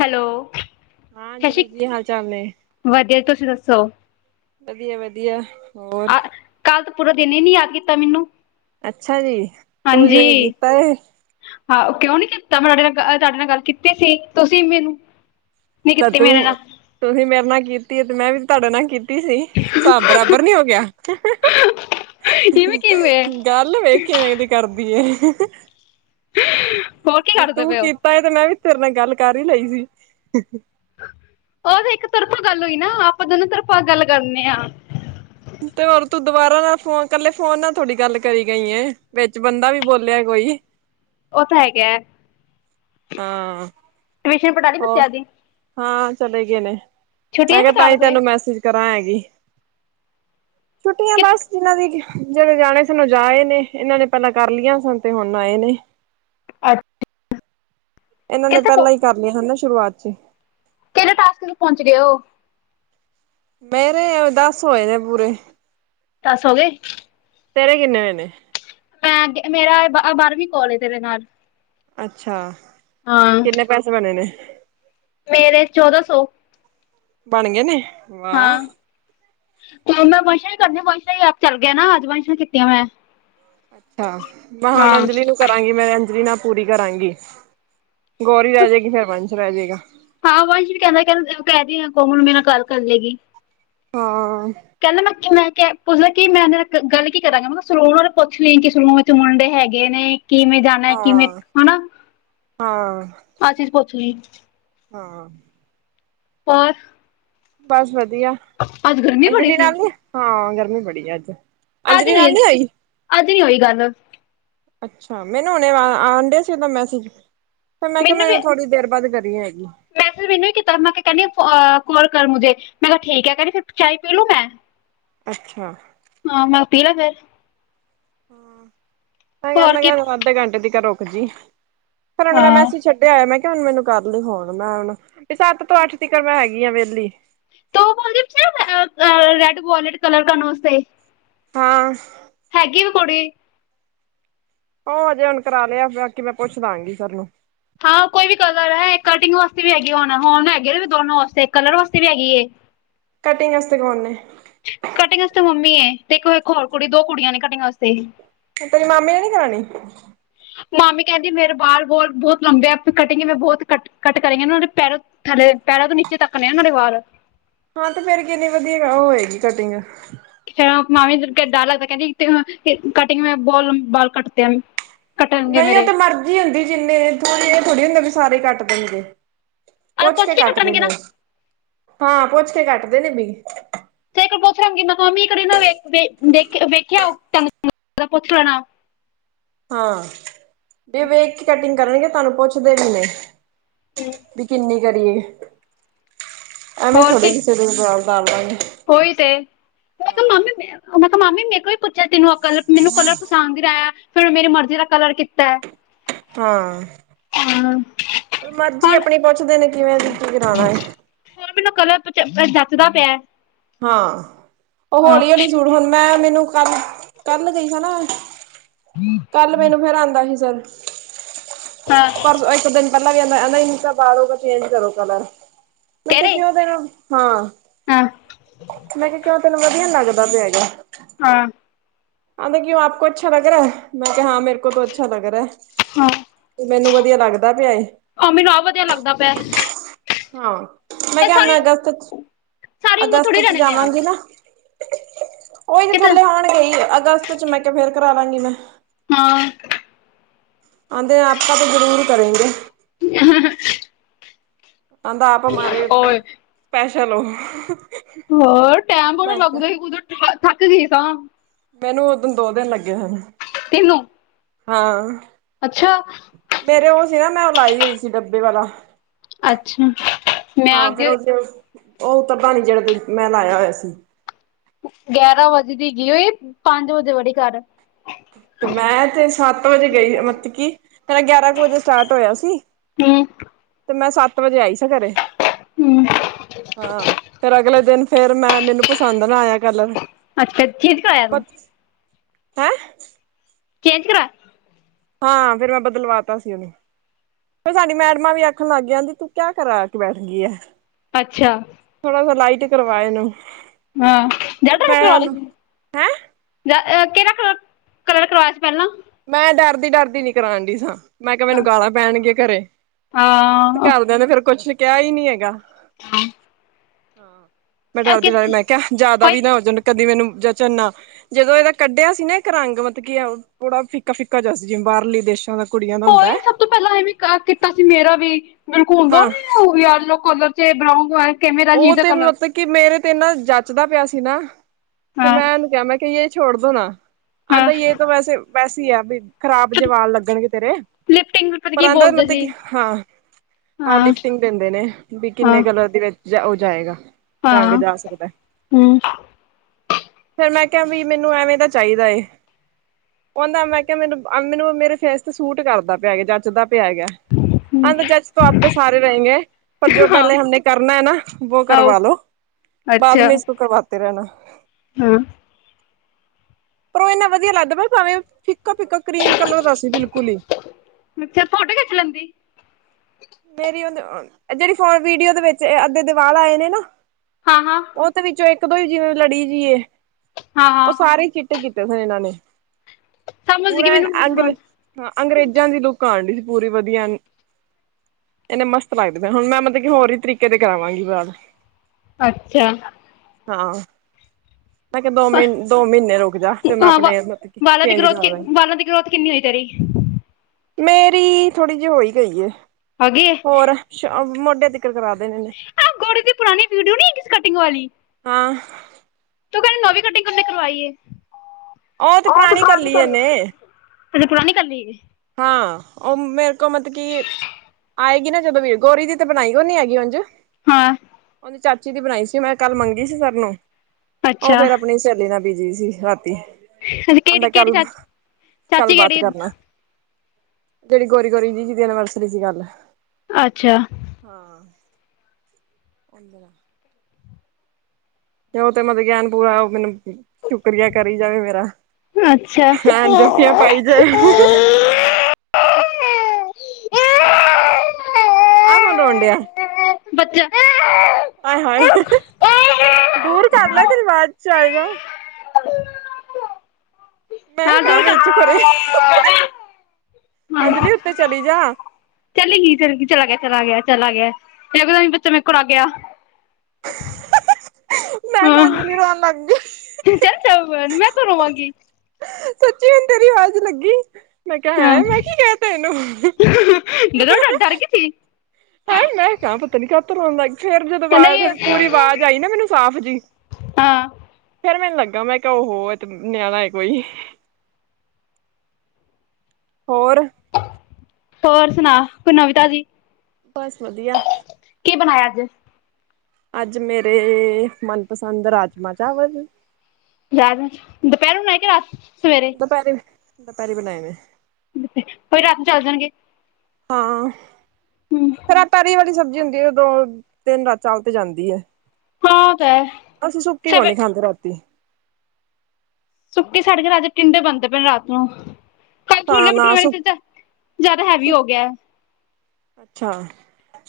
Hello ਹਾਂ ਸਤਿ ਸ਼੍ਰੀ ਜਰੀ ਕੀ ਹਾਲਚਾਲ ਨੇ? ਵਧੀਆ ਤੁਸੀਂ ਦੱਸੋ ਵਧੀਆ, ਵਧੀਆ ਹੋਰ ਆ ਕੱਲ ਤਾ ਪੂਰਾ ਦਿਨ ਹੀ ਨੀ ਯਾਦ ਕੀਤਾ ਮੈਨੂੰ। ਅੱਛਾ ਜੀ, ਤੂੰ ਜਿਵੇਂ ਕੀਤਾ ਏ। ਹਾ ਕਿਓਂ ਨੀ ਕੀਤਾ ਮੈਂ ਤੁੱਡੇ ਨਾਲ ਤਾਡੇ ਨਾਲ ਗੱਲ ਕੀਤੀ ਸੀ ਤੁਸੀਂ ਮੇਨੂੰ ਤਾ ਤੂੰ ਤੁਸੀ ਮੇਰੇ ਨਾਲ ਕੀਤੀ ਏ ਤੇ ਮੈ ਵੀ ਤੁੱਡੇ ਨਾਲ ਕੀਤੀ ਸੀ। ਹਿਸਾਬ ਬਰਾਬਰ ਨੀ ਔ ਗਿਆ ਇਵੇਂ ਕਿਵੇਂ ਗੱਲ ਵੇਖ ਕਿਵੇਂ ਕਰਦੀ ਏ। [inaudible] ਤੂੰ ਪਏ ਹੋ ਕੀਤਾ ਏ ਤੇ ਮੈਂ ਵੀ ਤੇਰੇ ਨਾਲ ਗੱਲ ਕਰ ਈ ਲਈ ਸੀ। ਔਤੇ ਇੱਕ ਤਰਫਾ ਗੱਲ ਹੋਈ ਨਾ। ਆਪਾਂ ਦੋਨਾਂ ਤਰਫਾ ਗੱਲ ਕਰਨੇ ਆਂ। ਤੇ ਔਰ ਤੂੰ ਦੁਵਾਰਾ ਨਾਲ ਫੋਨ ਕੱਲੇ ਫੋਨ ਨਾ ਥੋੜੀ ਗੱਲ ਕਰੀ ਗਈ ਏ। ਵਿੱਚ ਬੰਦਾ ਵੀ ਬੋਲੇਆ ਕੋਈ। ਪਤਾ ਹੈਗਾਐ। ਹਾਂ। ਟਿਊਸ਼ਨ ਪੜਾ ਲਈ ਹੋ ਬੱਚਿਆਂ ਦੀ ਹਾਂ ਚਲੇ ਗਏ ਨੇਮੈਂ ਛੁੱਟੀਆਂ ਕਿਹਾ ਵੀ ਤਾਂ ਹੀ ਕਰਦੇ ਤੈਨੂੰ ਮੈਸੇਜ ਕਰਾਂ ਹੈਗੀ। ਛੁੱਟੀਆਂ ਕਿ ਬਸ ਜਿਨਾਂ ਦੀ ਜਿਹੜੇ ਜਾਣੇ ਸਨ ਓ ਜਾ ਆਏ ਨੇ, ਇਹਨਾਂ ਨੇ ਪਹਿਲਾਂ ਕਰ ਲੀਆਂ, ਸਾਨੂੰ ਤੇ ਹੁਣ ਆਏ ਨੇ। ਅੱਛਾ। ਇਹਨਾਂ ਨੇ ਪਹਿਲਾਂ ਹੀ ਕਰ ਲਈਆਂ ਹਨ ਸ਼ੁਰੂਆਤ ਚ। ਕਿਹੜੇ ਟਾਸਕ ਚ ਪਹੁੰਚ ਗਏ ਓ? ਮੇਰੇ ਦਸ ਹੋਏ ਨੇ ਪੂਰੇ। ਦਸ ਹੋ ਗਏ। ਤੇਰੇ ਕਿੰਨੇ ਹੋਏ ਨੇ? ਮੈਂ ਅ ਮੇਰਾ ਬਾਰਵੀਂ ਕੋਲ ਏ ਤੇਰੇ ਨਾਲ। ਅੱਛਾ। ਹਾਂ। ਕਿੰਨੇ ਪੈਸੇ ਬਣੇ ਨੇ? ਮੇਰੇ ਚੌਦਾਂ ਸੌ। ਬਣ ਗਏ ਨੇ? ਵਾਹ। ਹਾਂ, ਤੇ ਮੈਂ ਵੰਸ਼ਾਂ ਹੀ ਕਰਨੀਆਂ, ਵਇਸ਼ਾ ਹੀ ਆਪ ਚੱਲ ਗਿਆ ਨਾ, ਅੱਜ ਵੰਸ਼ਾਂ ਕੀਤੀਆਂ ਮੈਂ। ਅੱਛਾ, ਮੈਂ ਹੁਣ ਹਾਂ ਅੰਜਲੀ ਨੂੰ ਕਰਾਂਗੀ, ਮੈਂ ਅੰਜਲੀ ਨਾਲ ਪੂਰੀ ਕਰਾਂਗੀ। ਗੋਰੀ ਰਹਿ ਜਾਏਗੀ, ਫਿਰ ਵੰਸ਼ ਰਹਿ ਜੇਗਾ। ਹਾਂ ਵੰਸ਼ ਵੀ ਕਹਿੰਦਾ ਕਹਿੰਦੇ ਕਹਿ ਦੀ ਕੋਮਲ ਨੂੰ ਮੇਰੇ ਨਾਲ ਗੱਲ ਕਰ ਲਏਗੀ। ਹਾਂ। ਕਹਿਿੰਦਾ ਮੈਂ ਮੈਂ ਕਿਹਾ ਪੁੱਛ ਲ ਕਿ ਮੈਂ ਕਹਿੰਦਾ ਮੈਂ ਮੈਂ ਕਿਆ ਪੁੱਛਦਾ ਕਿ ਮੈਂ ਇਹਨਾ ਗੱਲ ਕੀ ਕਰਾਂਗਾ, ਮੈਂ ਕਿਆ ਸਲੂਨ ਬਾਰੇ ਪੁੱਛ ਲਈ ਕਿ ਸਲੂਨ ਵਿੱਚ ਮੁੰਡੇ ਹੈਗੇ ਨੇ। ਕਿਵੇਂ ਜਾਣਾ, ਕਿਵੇਂ ਹਾਂ। ਹਨਾ, ਹਾਂ ਅਆ ਚੀਜ਼ ਪੁੱਛ ਲਈ। ਹਾਂ। ਹੋਰ? ਬਸ ਵਧੀਆ, ਅੱਜ ਗਰਮੀ ਬੜੀ ਅੰਜਲੀ ਸੀ ਨਾਲ ਨੀ, ਹਾਂ ਗਰਮੀ ਬੜੀ ਅੱਜ। ਅੰਜਲੀ ਨਾਲ ਨਹੀਂ ਹੋਈ? ਅੱਜ ਨਹੀਂ ਹੋਈ ਗੱਲ ਅੱਛਾ, ਮੈਨੂੰ ਹੁਣੇ ਆਣ ਡਿਆ ਸੀ ਓਦਾ ਮੈਸਜ਼। ਫਿਰ ਮੈਂ ਕਿਆ ਮੈਨੂੰ ਥੋੜ੍ਹੀ ਦੇਰ ਬਾਅਦ ਕਰੀ ਹੈਗੀ। ਮੈਸੇਜ ਵੀ ਨਹੀਂ ਕੀਤਾ, ਮੈਂ ਕਹਿਣੀ ਅ ਕੋਲ ਕਰ ਮੁਝੇ। ਮੈਂ ਕਿਹਾ ਠੀਕ ਐ, ਕਹਿੰਦੀ ਫਿਰ ਚਾਏ ਪੀ ਲੂ ਮੈਂ। ਅੱਛਾ। ਹਾਂ ਮੈਂ ਪੀ ਲਾ ਫੇਰ। ਹਾਂ, ਮੈਂ ਫਿਰ ਕਿਆ ਹੋਰ ਮੈਂ ਕੀ ਕਿਆ ਅੱਧੇ ਘੰਟੇ ਤੀਕਾਂ ਰੁਕ ਜਈ, ਫਿਰ ਉਹਨੂੰ ਮੈਂ ਹਾਂ ਮੈਂਸਜ ਛੱ ਤੇ ਆਇਆ ਮੈਂ ਕਿਆ ਹੁਣ ਮੈਨੂੰ ਕਰ ਲਈ ਫ਼ੋਨ, ਮੈਂ ਹੁਣ ਵੀ ਸੱਤ ਤੋਂ ਅੱਠ ਤੀਕਰ ਮੈਂ ਹੈਗੀ ਆ ਵਿਹਲੀ। ਤੋ ਉਹ ਬੋਲਦੀ ਆ ਰੈਡ ਵੋਲੇਟ ਕਲਰ ਕਰਨ ਵਾਸਤੇ। ਹਾਂ। ਹੈਗੀ ਵੀ ਕੁੜੀ। ਉਹ ਹਜੇ ਹੁਣ ਕਰਾ ਲਿਆ, ਬਾਕੀ ਮੈਂ ਪੁੱਛ ਦਾਂਗੀ ਸਰ ਨੂੰ। ਹਾਂ ਕੋਈ ਵੀ ਕਲਰ ਐ, ਕਟਿੰਗ ਵਾਸਤੇ ਵੀ ਹੈਗੀ ਹੁਣ, ਹੁਣ ਹੈਗੇ ਦੋਨੋ ਵਾਸਤੇ, ਕਲਰ ਵਾਸਤੇ ਵੀ ਹੈਗੀ ਏ। ਕਟਿੰਗ ਵਾਸਤੇ ਕੋਣ ਨੇ? ਕਟਿੰਗ ਵਾਸਤੇ ਮੰਮੀ ਏ, ਤੇ ਇੱਕ ਹੋਰ ਕੁੜੀ ਦੋ ਕੁੜੀਆਂ ਨੇ ਕਟਿੰਗ ਵਾਸਤੇ। ਤੇ ਤੇਰੀ ਮਾਮੀ ਨੇ ਨੀ ਕਰਾਣੀ? ਮਾਮੀ ਕਹਿੰਦੀ ਮੇਰੇ ਬਾਲ ਬਹੁ ਬਹੁਤ ਲੰਬੇ ਆ, ਆਪੇ ਕਟਿੰਗ ਮੈਂ ਬਹੁਤ ਕੱਟ ਕਟ ਕਰੇਗੇ ਨਾ ਉਹਦੇ ਪੈਰ ਥੱਲੇ ਪੈਰਾਂ ਤੋਂ ਨੀਚੇ ਤੱਕ ਨੇ ਉਹਨਾਂ ਦੇ ਵਾਲ। ਹਾਂ ਤੇ ਫੇਰ ਕਿੰਨੀ ਵਧੀਆ ਉਹ ਹੋਏਗੀ ਕਟਿੰਗ। ਫੇਰ ਓ ਮਾਮੀ ਡਰ ਲੱਗਦਾ, ਕਹਿੰਦੀ ਕਟਿੰਗ ਮੈਂ ਬਹੁ ਲੰ ਬਾਲ ਕੱਟਤੇ ਮੇ ਨਹੀਂ ਉਹ ਤਾਂ ਮਰਜ਼ੀ ਹੁੰਦੀ ਜਿੰਨੇ ਥੋੜੇ ਏ ਥੋੜ੍ਹੀ ਹੁੰਦੇ ਵੀ ਸਾਰੇ ਕੱਟ ਦਣਗੇ। ਅਰੇ ਪੁੱਛ ਕੇ ਕੱਟ ਕੱਟਣਗੇ ਦਿਨੇ ਨਾ ਆ, ਹਾਂ ਪੁੱਛ ਕੇ ਕੱਟਦੇ ਦਿਨੇ ਬੀ ਤੇ ਪੁੱਛ ਲਾਂਗੇ ਮੈਂ ਮੰਮੀ ਨਾ ਵਖ ਵੇਖਿਆ ਉਹਨੂੰ ਪੁੱਛ ਲੈਣਾ। ਹਾਂ ਵੀ ਵੇਖ ਕੇ ਕਟਿੰਗ ਕਰਨਗੇ ਤੁਹਾਨੂੰ ਪੁੱਛਦੇ ਵੀ ਨੇ ਵੀ ਕਿੰਨੀ ਕਰੀਏ ਐਵੇਂ ਥੋੜੇ ਕਿਸੇ ਦੇ ਜੋਬ ਕਰ ਲਾਂਗੇ ਓਈ ਤੇ। ਹਾਂ। ਓ ਮੈਂ ਕੈ ਮਾਮੀ ਮੇਰੇ ਕੋਲ ਵੀ ਪੁੱਛਿਆ ਤਨੂੰ ਆ ਕਲਰ ਮੈਨੂੰ ਕਲਰ ਪਸੰਦ ਆ ਗਿਆ, ਫੇਰ ਓ ਮੇਰੀ ਮਰਜ਼ੀ ਦਾ ਕਲਰ ਕੀਤਾ ਐ। [inaudible] ਹਾਂ। ਅਨ ਮਰਜ਼ ਆਪਣੀ ਪੁੱਛਦੇ ਨੇ। ਕਿਵੇਂ ਦੀ ਕੀ ਕਰਾਉਣਾ ਹੈ ਹੋਰ ਮੈਨੂੰ ਕਲਰ ਪਚਅ ਐ ਜੱਚਦਾ ਪਿਐ। ਹਾਂ, ਓਹ ਹੌਲੀ-ਹੌਲੀ ਸੂਟ ਹੁਣ ਮੈਂ ਮੈਨੂੰ ਕੱਲ ਗਈ ਸਾ ਨਾ [inaudible] ਕੱਲ ਮੈਨੂੰ ਫੇਰ ਆਂਦਾ ਸੀ ਸਰ ਹਾਂ ਪਰ ਇਕ ਦਿਨ ਮਤਲਬ ਵੀ ਐੰਦਾ ਐੰਦਾ ਇਨਕਾ ਬਾਲੋ ਕਾ ਚੇਂਜ ਕਰੋ ਕਲਰ। ਮੈਂ ਕਿਆ ਤੇਰੇ ਕਿਉਂ ਤੈਨੂੰ ਹਾਂ। ਹਾਂ ਮੈਂ ਕਿਆ ਕਿਉਂ ਤੈਨੂੰ ਵਧੀਆ ਨੀ ਲੱਗਦਾ ਪਿਆ ਹੈਗਾ। ਹਾਂ। ਆਂਦੈ ਕਿਉਂ ਆਪਕੋ ਅੱਛਾ ਲਗ ਰਹਾ ਹੈ? ਮੈਂ ਕਿਆ ਹਾਂ ਮੇਰੇ ਕੋੋ ਤੋ ਅੱਛਾ ਲਗ ਰਹਾ ਰੈ। ਤੇ ਮੈਨੂੰ ਵਧੀਆ ਲੱਗਦਾ ਪਿਆ ਏ। ਆਹ ਮੈਨੂੰ ਆਪ ਵਧੀਆ ਲੱਗਦਾ ਪਿਐ। ਹਾਂ, ਮੈਂ ਕਿਆ ਹੁਣ ਮੈਂ ਅਗਸਤ ਏਚ ਸਾਰੀ ਉਮਰ ਅਗਸਤ ਥੋੜੀ ਏਚ ਰਹਿਣੇ ਨੇ ਆ ਜਾਵਾਂਗੀ ਨਾ ਕੋਈ ਨੀ ਕਿਤੇ ਥੱਲੇ ਹੋਣਗੇ ਈ ਅਗਸਤ ਚ ਮੈਂ ਕਿਆ ਫੇਰ ਕਰਾ ਲਾਂਗੀ ਮੈਂ। ਹਾਂ। ਆਂਦੇ ਆਪਾਂ ਤੋ ਜ਼ਰੂਰ ਕਰੇਂਗੇ। [unintelligible] ਆਂਦਾ ਆਪ ਹਮਾਰੇ ਬੀ ਓਏ ਸਪੈਸ਼ਲ ਔ। ਹੋਰ ਟੈਮ ਬੜਾ ਲੱਗਦਾ ਈ, ਉਦੋਂ ਥ ਥੱਕ ਗੀ ਸਾਂ। ਮੈਨੂੰ ਓਦਨ ਦੋ ਦਿਨ ਲੱਗੇ ਸਨ। ਤੇਨੂੰ ਹਾਂ। ਅੱਛਾ। ਮੇਰੇ ਓਹ ਸੀ ਨਾ ਮੈਂ ਓਹ ਲਾਈ ਹੋਈ ਸੀ ਡੱਬੇ ਵਾਲਾ। ਅੱਛਾ ਮੈਂ ਹਾਂ, ਫੇਰ ਓਹ ਅੱਗੇ ਜੋ ਓਹ ਉਤਰਦਾ ਨੀ ਜੇੜਾ ਤ ਮੈਂ ਲਾਇਆ ਹੋਇਆ ਸੀ। ਗਿਆਰਾਂ ਵਜੇ ਦੀ ਗਈ ਹੋਈ ਪੰਜ ਵਜੇ ਵੜੀ ਘਰ। ਮੈਂ ਤੇ ਸੱਤ ਵਜੇ ਗਈ ਮਤਲਬ ਕੀ ਤੇਰਾ ਗਿਆਰਾਂ ਕੁ ਵਜੇ ਸਟਾਰਟ ਹੋਇਆ ਸੀ। ਹੂੰ। ਤੇ ਮੈਂ ਸੱਤ ਵਜੇ ਆਈ ਸਾਂ ਘਰੇ। ਹੂੰ। ਹਾਂ, ਫਿਰ ਅਗਲੇ ਦਿਨ ਫੇਰ ਮੈਂ ਮੈਨੂੰ ਪਸੰਦ ਨਾ ਆਇਆ ਕਲਰ। ਅੱਛਾ ਚੇਜ ਕਰਾਇਆ ਤੂੰ। ਹੈਂ। ਚੇਂਜ ਕਰਾਇਆ ਹਾਂ, ਫੇਰ ਮੈਂ ਬਦਲਵਾਤਾ ਸੀ ਓਹਨੂੰ। ਫਿਰ ਸਾਡੀਆਂ ਮੈਡਮਾ ਵੀ ਆਖਣ ਲੱਗ ਗਇਆ। ਆਂਦੀ ਤੂੰ ਕਿਆ ਕਰਵਾ ਕੇ ਬੈਠ ਗੀ ਐ। ਅੱਛਾ। ਥੋੜਾ ਸਾ ਲਾਈਟ ਕਰਵਾ ਏਨੂੰ। ਹਾਂ। ਜੈਦਾ ਡਾਰਕ ਕਰਾ ਲੇਸੀ? ਹੈਂ ਜਾ ਅ ਕੇਰਾ ਕਲਰ- ਕਲਰ ਕਰਵਾਇਆ ਸੀ ਪੈਲਾਂ? ਮੈਂ ਡੱਰਦੀ-ਡੱਰਦੀ ਨੀ ਕਰਾਨਡੀ ਸਾਂ। ਮੈਂ ਕਿਆ ਮੈਨੂੰ ਗਾਲਾ ਪੈਣਗੀਆ ਘਰੇ। ਤੇ ਹਾਂ ਘਰਦਿਆਂ ਨੇ ਫੇਰ ਕੁਛ ਕਿਆ ਹੀ ਨੀ ਹੈਗਾ। ਹਾਂ ਹਾਂ। ਮੈਂ ਡਰਦੀ -ਡਰਦੀ ਮੈਂ ਕਿਹਾ ਜਿਆਦਾ ਹੋਈ ਵੀ ਨਾ ਹੋ ਜਾਣ। ਕਦੀ ਮੈਨੂੰ ਜਚਣ ਨਾਂ। ਜਦੋਂ ਇਹਦਾ ਕੱਢਿਆ ਸੀ ਨਾ ਇੱਕ ਰੰਗ। ਮਤਲਬ ਆ ਬੋੜ ਫਿੱਕਾ -ਫਿੱਕਾ ਜਿਹਾ ਸੀ। ਜਿਵੇ ਬਾਹਰਲੀ ਦੇਸ਼ਾਂ ਦਾ ਕੁੜੀਆਂ ਦਾ ਭਏ ਹੁੰਦਾ ਹੈ। ਸਭ ਤੋਂ ਪਹਿਲਾਂ ਇਹਵੇਂ ਕੀਤਾ ਸੀ ਮੇਰਾ ਵੀ। ਬਿਲਕੁਲ ਹੁੰਦਾ ਹਾਂ ਨਹੀਂ ਓ ਯੈਲੋ ਕਲਰ ਤੇ ਬਰਾਊਨ ਏ ਉਹ ਤੇ ਮਤਲਬ ਕਿ ਮੇਰੇ ਤੇ ਇਨਾਂ ਜੱਚਦਾ ਪਿਆ ਸੀ ਨਾ। ਤੇ ਹਾਂ ਮੈਂ ਉਹਨੂੰ ਕਿਹਾ ਮੈਂ ਕਿ ਯੇ ਛੋੜ ਦੋ ਨਾ। ਹਾਂ ਆਹਦਾ ਯੇ ਤੋ ਵੈਸੇ -ਵੈਸੇ ਆ ਈ ਅਭੀ ਖ਼ਰਾਬ ਜੇ ਵਾਲ ਲੱਗਣਗੇ ਤੇਰੇ ਲਿਪਟਿੰਗ ਪਤਾ ਕੀ ਪਰਾਂਦਾ ਬੋਲਦੇ ਮਤਲਬ ਸੀ ਕਿ ਹਾਂ। ਆਹ ਹਾਂ ਲਿਫਟਿੰਗ ਦਿੰਦੇ ਨੇ। ਬੀ ਹਾਂ ਕਿੰਨੇ ਕਲਰ ਦੀ ਜਾ ਉਹ ਜਾਏਗਾ। ਰੰਗ ਹਾਂ ਜਾ ਸਕਦਾ ਏ। ਹੂੰ ਫੇਰ ਮੈਂ ਕਿਹਾ ਵੀ। ਮੈਨੂੰ ਐਵੇਂ ਦਾ ਚਾਹੀਦਾ ਏ। ਉਹਦਾ ਮੈਂ ਕਿਹਾ ਮੈਨੂੰ। ਮੈਨੂੰ ਮੇਰੇ ਫੇਸ ਤੇ ਸੂਟ ਕਰਦਾ ਪਿਆ। ਜੱਚਦਾ ਪਿਆ ਗਿਆ। ਅੰਧ ਜਜ ਆਪ ਪੇ ਸਾਰੇ ਰਹੇ ਗੇ। ਪਰ ਜੋ ਹਾਂ ਪਹਿਲੇ ਹਮ ਨੇ ਕਰਨਾ ਹੈ ਨਾ ਵੋ ਆਓ ਕਰਵਾ ਲੋੋ। ਬਾਅਦ ਅੱਛਾ ਮੇ ਇਸ ਕੋ ਕਰਵਾਤੇ ਰਹਿਣਾ। ਹਾਂ। ਪਰ ਉਹ ਇੰਨਾ ਵਧੀਆ ਲੱਗਦਾ। ਭਾਵੇਂ ਫਿੱਕਾ ਫਿੱਕਾ ਕਰੀਮ ਕਲਰ ਦਾ ਸੀ। ਬਿਲਕੁਲ ਹੀ। ਮਿਕਰ ਫੋਟੋ ਖਿੱਚ ਲੈਂਦੀ। ਮੇਰੀ ਉਹਦੇ। ਜਿਹੜੀ ਫੋ ਵੀਡੀਓ ਦੇ ਵਿੱਚ ਅੱਧੇ - ਅੱਧੇ ਵਾਲ ਆਏ ਨੇ ਨਾ ਹਾਂ -ਹਾਂ। ਉਹਤ ਵਿੱਚੋਂ ਇੱਕ- ਦੋ ਹੀ ਜੀਵੇਂ ਲੜੀ ਜੀਏ। ਹਾਂ ਉਹ ਹਾਂ ਸਾਰੇ ਚਿੱਟੇ ਕੀਤੇ ਹੋਏ ਇਹਨਾਂ ਨੇ। ਸਮਝ ਗਈ ਪੂਰਾ ਐਨ। ਮੈਨੂੰ ਹਾਂ ਅੰਗਰੇਜ਼ੀ ਹੀ ਅੰਗਰੇਜ਼ਾਂ ਦੀ ਲੂਕ ਆਉਣ ਡਦੀ ਸੀ। ਪੂਰੀ ਵਧੀਆ ਇੰਨੇ ਮਸਤ ਲੱਗਦੇ ਪਏ। ਹੁਣ ਮੈਂ ਮਤਲਬ ਕਿ ਹੋਰ ਹੀ ਤਰੀਕੇ ਦੇ ਕਰਾਵਾਂਗੀ ਵਾਲ। ਅੱਛਾ। ਹਾਂ ਮੈਂ ਕਿਹਾ ਦੋ ਮਹੀਨੇ -ਦੋ ਮਹੀਨੇ ਰੁਕ ਜਾ ਫੇਰ ਮੈਂ ਹਾਂ ਵਾ ਆਪਣੇ ਮਤਲਬ ਕਿ ਵਾਲਾਂ ਦੀ ਚੇਂਜ ਗਰੋਥ ਕਰ ਦਾਂ ਡੀ। ਵਾਲਾਂ ਦੀ ਗਰੋਥ ਕਿੰਨੀ ਹੋਈ ਤੇਰੀ। ਮੇਰੀ ਥੋੜੀ ਜਿਹੀ ਹੋ ਹੀ ਗਈ ਏ। ਹੈਗੀ ਏ ਹੋਰ ਮੋਢੇ ਤਿਕਰ ਕਰਾ ਦੇਣੇਨੇ। ਆਹ ਗੋਰੀ ਦੀ ਪੁਰਾਣੀ ਵੀਡੀਓ ਨੀ ਹੈਗੀ ਸੀ ਕਟਿੰਗ ਵਾਲੀ ਹਾਂ ਤੂੰ ਕਹਿੰਦਾ। ਨਵੀਂ ਕਟਿੰਗ ਕਿੰਨੇ ਕਰਵਾਈ ਏ। ਉਹ ਤੇ ਪੁਰਾਣੀ ਕਰ ਲਈ ਇਹਨੇ। ਤੇ ਪੁਰਾਣੀ ਕਰ ਲਈ ਹੈਗੀ ਏ। ਹਾਂ। ਉਹ ਮੇਰੇ ਕੋਲ ਮਤਲਬ ਕੀ ਆਏਗੀ ਨਾ ਜਦੋਂ ਵੀ ਗੋਰੀ ਦੀ। ਤੇ ਬਣਾਈ ਕੋਈ ਨੀ ਹੈਗੀ। ਉੰਝ ਹਾਂ। ਉਹਦੀ ਚਾਚੀ ਦੀ ਬਣਾਈ ਸੀ। ਮੈਂ ਕੱਲ ਮੰਗੀ ਸੀ ਸਰ ਨੂੰ। ਉਹ ਅੱਛਾ ਫੇਰ ਆਪਣੀ ਸਹੇਲੀ ਨਾ ਬਿਜੀ ਸੀ। ਰਾਤੀ ਅੱਛਾ ਕਿਹੜੀ ਕਹਿਦਾ ਕਿਹੜੀ ਕੱਲ ਚਾਚੀ -ਕੱਲ ਚਾਚੀ ਬਾਤ ਕਿਹੜੀ ਕਰਨਾ। ਜਿਹੜੀ ਗੋਰੀ -ਗੋਰੀ ਜੀ ਸੀ। ਜਿਦੀ ਐਨਵਰਸਰੀ ਸੀ ਕੱਲ। ਅੱਛਾ ਹਾਂ ਅਦਰਕ [unintelligible] ਉਹ ਤੇ ਮਤ ਗਿਆਨ ਪੂਰਾ ਮੈਨੂੰ ਸ਼ੁਕਰੀਆ ਕਰੀ ਜਾਵੇ ਮੇਰਾ ਹਾਂ ਜੱਫੀਆਂ ਪਾਈ ਜਾਏ ਆ ਕੌਣ ਰੋਣ ਡਿਆ ਬੱਚਾ ਆਏ ਹਾਏ ਦੂਰ ਕਰ ਲੈ ਤੇਰੀ ਵਾਜ਼ ਚ ਆਏਗਾ ਹੈਲੋ [unintelligible] ਹ ਮੈਂ ਕਿਹਾ ਵਿੱਚ ਖਰੇ ਅੰਜਲੀ [unintelligible] ਉੱਤੇ ਚਲੀ ਜਾ ਚਲੀ ਗੀ ਚੱਲ ਚਲਾ ਗਿਆ ਚਲਾ ਗਿਆ ਚਲਾ ਗਿਆ ਫੇਰ [unintelligible] ਬੱਚਾ ਮੇਰੇ ਕੋਲ ਆ ਗਿਆ ਮੈਂ ਹੀ [inaudible] ਕਿਹਾ ਅੰਜਲੀ ਰੋਣ ਲੱਗ ਗਈ ਹਮ ਚੱਲ ਚਵਰ ਮੈਂ ਕੋ ਰੋਵਾਂਗੀ ਸੱਚੀ ਏ ਤੇਰੀ ਆਵਾਜ਼ ਲੱਗੀ ਮੈਂ ਕਿਹਾ ਹੈਂ ਮੈਂ ਕੀ ਕਹਿ ਤਾ ਇਹਨੂੰ ਹੈ ਮੈਂ ਕਹਾਂ ਪਤਾ ਨੀ ਕਾਤੋ ਰੋਣ ਲਗ ਫੇਰ ਜਦੋਂ ਵਾਜ਼ ਥਣੀ ਪੂਰੀ ਆਵਾਜ਼ ਆਈ ਨਾ ਮੈਨੂੰ ਸਾਫ਼ ਜੀ ਫੇਰ ਮੈਨੂੰ ਲੱਗਾ ਮੈਂ ਕਿਹਾ ਓ ਏ ਤ ਨਿਆਣਾ ਏ ਕੋਈ ਹੋਰ ਹੋਰ ਸੁਣਾ ਕੋਈ ਨਵੀ ਤਾਜੀ ਬਸ ਵਧੀਆ ਕੀ ਬਣਾਇਆ ਅੱਜ ਅੱਜ ਮੇਰੇ ਮਨਪਸੰਦ ਰਾਜਮਾਂ ਚਾਵਲ [unintelligible] ਦੁਪਹਿਰੇ ਦੁਪਹਿਰੇ ਬਣਾਏ ਨੇ ਓਹੀ ਰਾਤੀਂ ਚੱਲ ਜਾਣਗੇ ਹਾਂ ਹੂੰ ਤ ਤਰੀ ਵਾਲੀ ਸਬਜ਼ੀ ਹੁੰਦੀ ਉਦੋ ਦਿਨ ਰਾਤ ਚਲ ਤੇ ਜਾਂਦੀ ਐ ਹਾਂ ਉਹ ਤਾਂ ਹੈ ਅਸੀਂ ਸੁੱਕੀ ਕਿਉਂ ਸਵੇ ਨੀ ਖਾਂਦੇ ਰਾਫਤੀ,,,, [unintelligible] [unintelligible] ਟੀਂਡੇ ਬਣਦੇ ਪਏ ਨੇ ਰਾਤ ਨੂੰ ਕੱਲ ਛੋਲੇ ਹਾਂ ਨਾ ਬੁਟੇਰੇ ਸੁ ਚ੍ਹ ਜਿਆਦਾ ਹੈਵੀ ਸੁ ਹੋ ਗਿਆ ਐ ਅੱਛਾ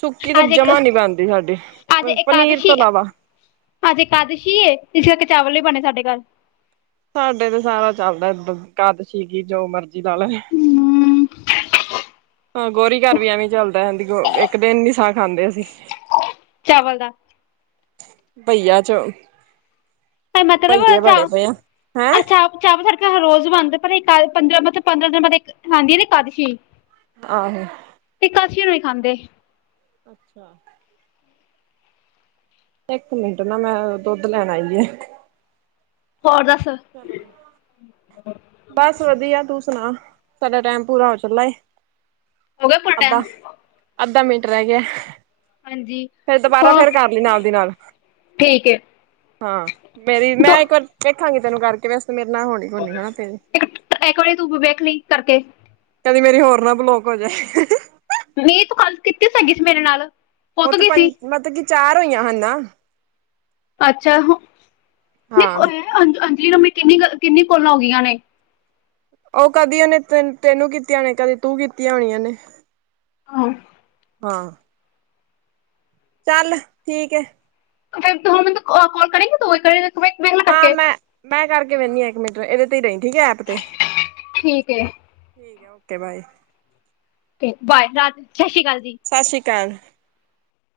ਸੁੱਕੀ ਸਬ ਅੱਜ ਇੱਕ ਜਮਾ ਨੀ ਬਣਦੀ ਸਾਡੇ ਅੱਜ ਪਨੀਰ ਤੋਂ ਇਕਾਦਸ਼ੀ ਅਲਾਵਾ ਅੱਜ ਏਕਾਦਸ਼ੀ ਐ ਇਸ ਕਰਕੇ ਚਾਵਲ ਈ ਬਣੇ ਸਾਡੇ ਘਰ ਸਾਡੇ ਤੇ ਸਾਰਾ ਚੱਲਦਾ ਦ ਕਦ ਸੀਗੀ [unintelligible] ਜੋ ਮਰਜੀ ਲਾਲੇ ਹੂੰ ਹਾਂ ਗੋਰੀ ਘਰ ਵੀ ਐਵੇਂ ਚੱਲਦਾ [unintelligible] ਹਿੰਦੀ ਇੱਕ ਦਿਨ ਨੀ ਸਾਹ ਖਾਂਦੇ ਅਸੀਂ ਚਾਵਲ ਦਾ ਭਈਆ ਚ ਮਤਲਬ ਬਈਏ ਅੱਛਾ ਬਣੇ ਪਏ ਆ ਹੈਂ ਅੱਛਾ ਚਾਹ ਸਾਡੇ ਘ ਰੋਜ਼ ਬਣਦੇ ਪਰ ਇਕ ਪੰਦਰਾਂ ਮਤ ਪੰਦਰਾਂ ਦਿਨ ਮ [unintelligible] ਆਂਦੀ ਨਾ ਏਕਾਦਸ਼ੀ ਆਹੋ ਏਕਾਸ਼ੀ ਨੂੰ ਹੀ ਖਾਂਦੇ ਅੱਛਾ, [inaudible] ਇੱਕ ਮਿੰਟ ਨਾ ਮੈਂ ਦੁੱਧ ਲੈਣ ਆਈਏ ਹੋਰ ਦੱਸ ਚਲੋ ਗ [unintelligible] ਬਸ ਵਧੀਆ, ਤੂੰ ਸੁਣਾ, ਸਾਡਾ ਟੈਮ ਪੂਰਾ ਹੋ ਚਲਾ ਏ, ਹੋ ਗਿਆ ਪੂਰਾ ਅਬਾ ਟਾਈਮ ਅੱਧਾ ਮਿੰਟ, ਰਹਿ ਗਿਆ ਹਾਂਜੀ। ਫੇਰ ਦੁਬਾਰਾ, ਹਾਂ ਫੇਰ ਕਰ ਲਈ ਨਾਲ ਦੀ ਨਾਲ ਠੀਕ ਏ। ਹਾਂ, ਮੇਰੀ ਤੂੰ ਮੈਂ ਇੱਕ ਵਾਰ ਵੇਖਾਂਗੀ ਤੈਨੂੰ ਕਰਕੇ, ਵੈਸੇ ਮੇਰੇ ਨਾ ਹੋਣੀ ਹੋਣੀ ਹਨਾ ਤੇਰੀ ਇੱਕ -ਇੱਕ ਵਾਰੀ ਤੂੰ ਵੇਖ ਲਈ ਕਰਕੇ ਕਦੀ ਮੇਰੀ ਹੋਰ ਨਾ, ਬਲੋਕ ਹੋ ਜਾਏ ਮੀਤ, ਤੂੰ ਕਾਲ ਕੀਤੀ ਸੀਗੀ ਮੇਰੇ ਨਾਲ ਉਹ ਪੁੱਤ ਤੇ ਗਈ ਸੀ ਪੰਜ, ਮਤਲਬ ਕਿ ਚਾਰ ਹੋਈਆਂ ਹਨ ਨਾ ਅੱਛਾ ਹੁ, ਹਾਂ ਨਹੀਂ ਅ ਅੰਜਲੀ ਨ, ਕਿੰਨੀ- ਕਿੰਨੀ ਕੋਲ ਹੋ ਗਈਆਂ ਨੇ ਉਹ ਕਦੀ ਉਹਨੇ ਤੇਂ ਤੈਨੂੰ ਕੀਤੀਆਂ, ਕਦੀ ਤੂੰ ਕੀਤੀਆਂ ਹੋਣੀਆਂ ਨੇ ਹਾਂ [inaudible] ਹਾਂ। ਚੱਲ ਠੀਕ ਏ ਫਿਰ ਦੋ ਮਿੰਟ, ਕੋਲ ਕਰੇਗੀ ਤੂ, ਕੌਲ ਕਰ ਹਾਂ, ਮੈਂ -ਮੈਂ ਕਰਕੇ ਵਹਿੰਨੀ ਹਾਂ, ਇੱਕ ਮਿੰਟ ਇਹਦੇ ਤੇ ਹੀ ਰਹੀ, ਠੀਕ ਹੈ ਐਪ ਤੇ ਠੀਕ ਏ, ਠੀਕ ਐ ਓਕੇ ਬਾਏ। ਬਾਏ ਚਾਂਸ ਸਤਿ ਸ਼੍ਰੀ ਅਕਾਲ ਜੀ। [unintelligible] ਸਸ਼੍ਰੀ ਕਾਲ।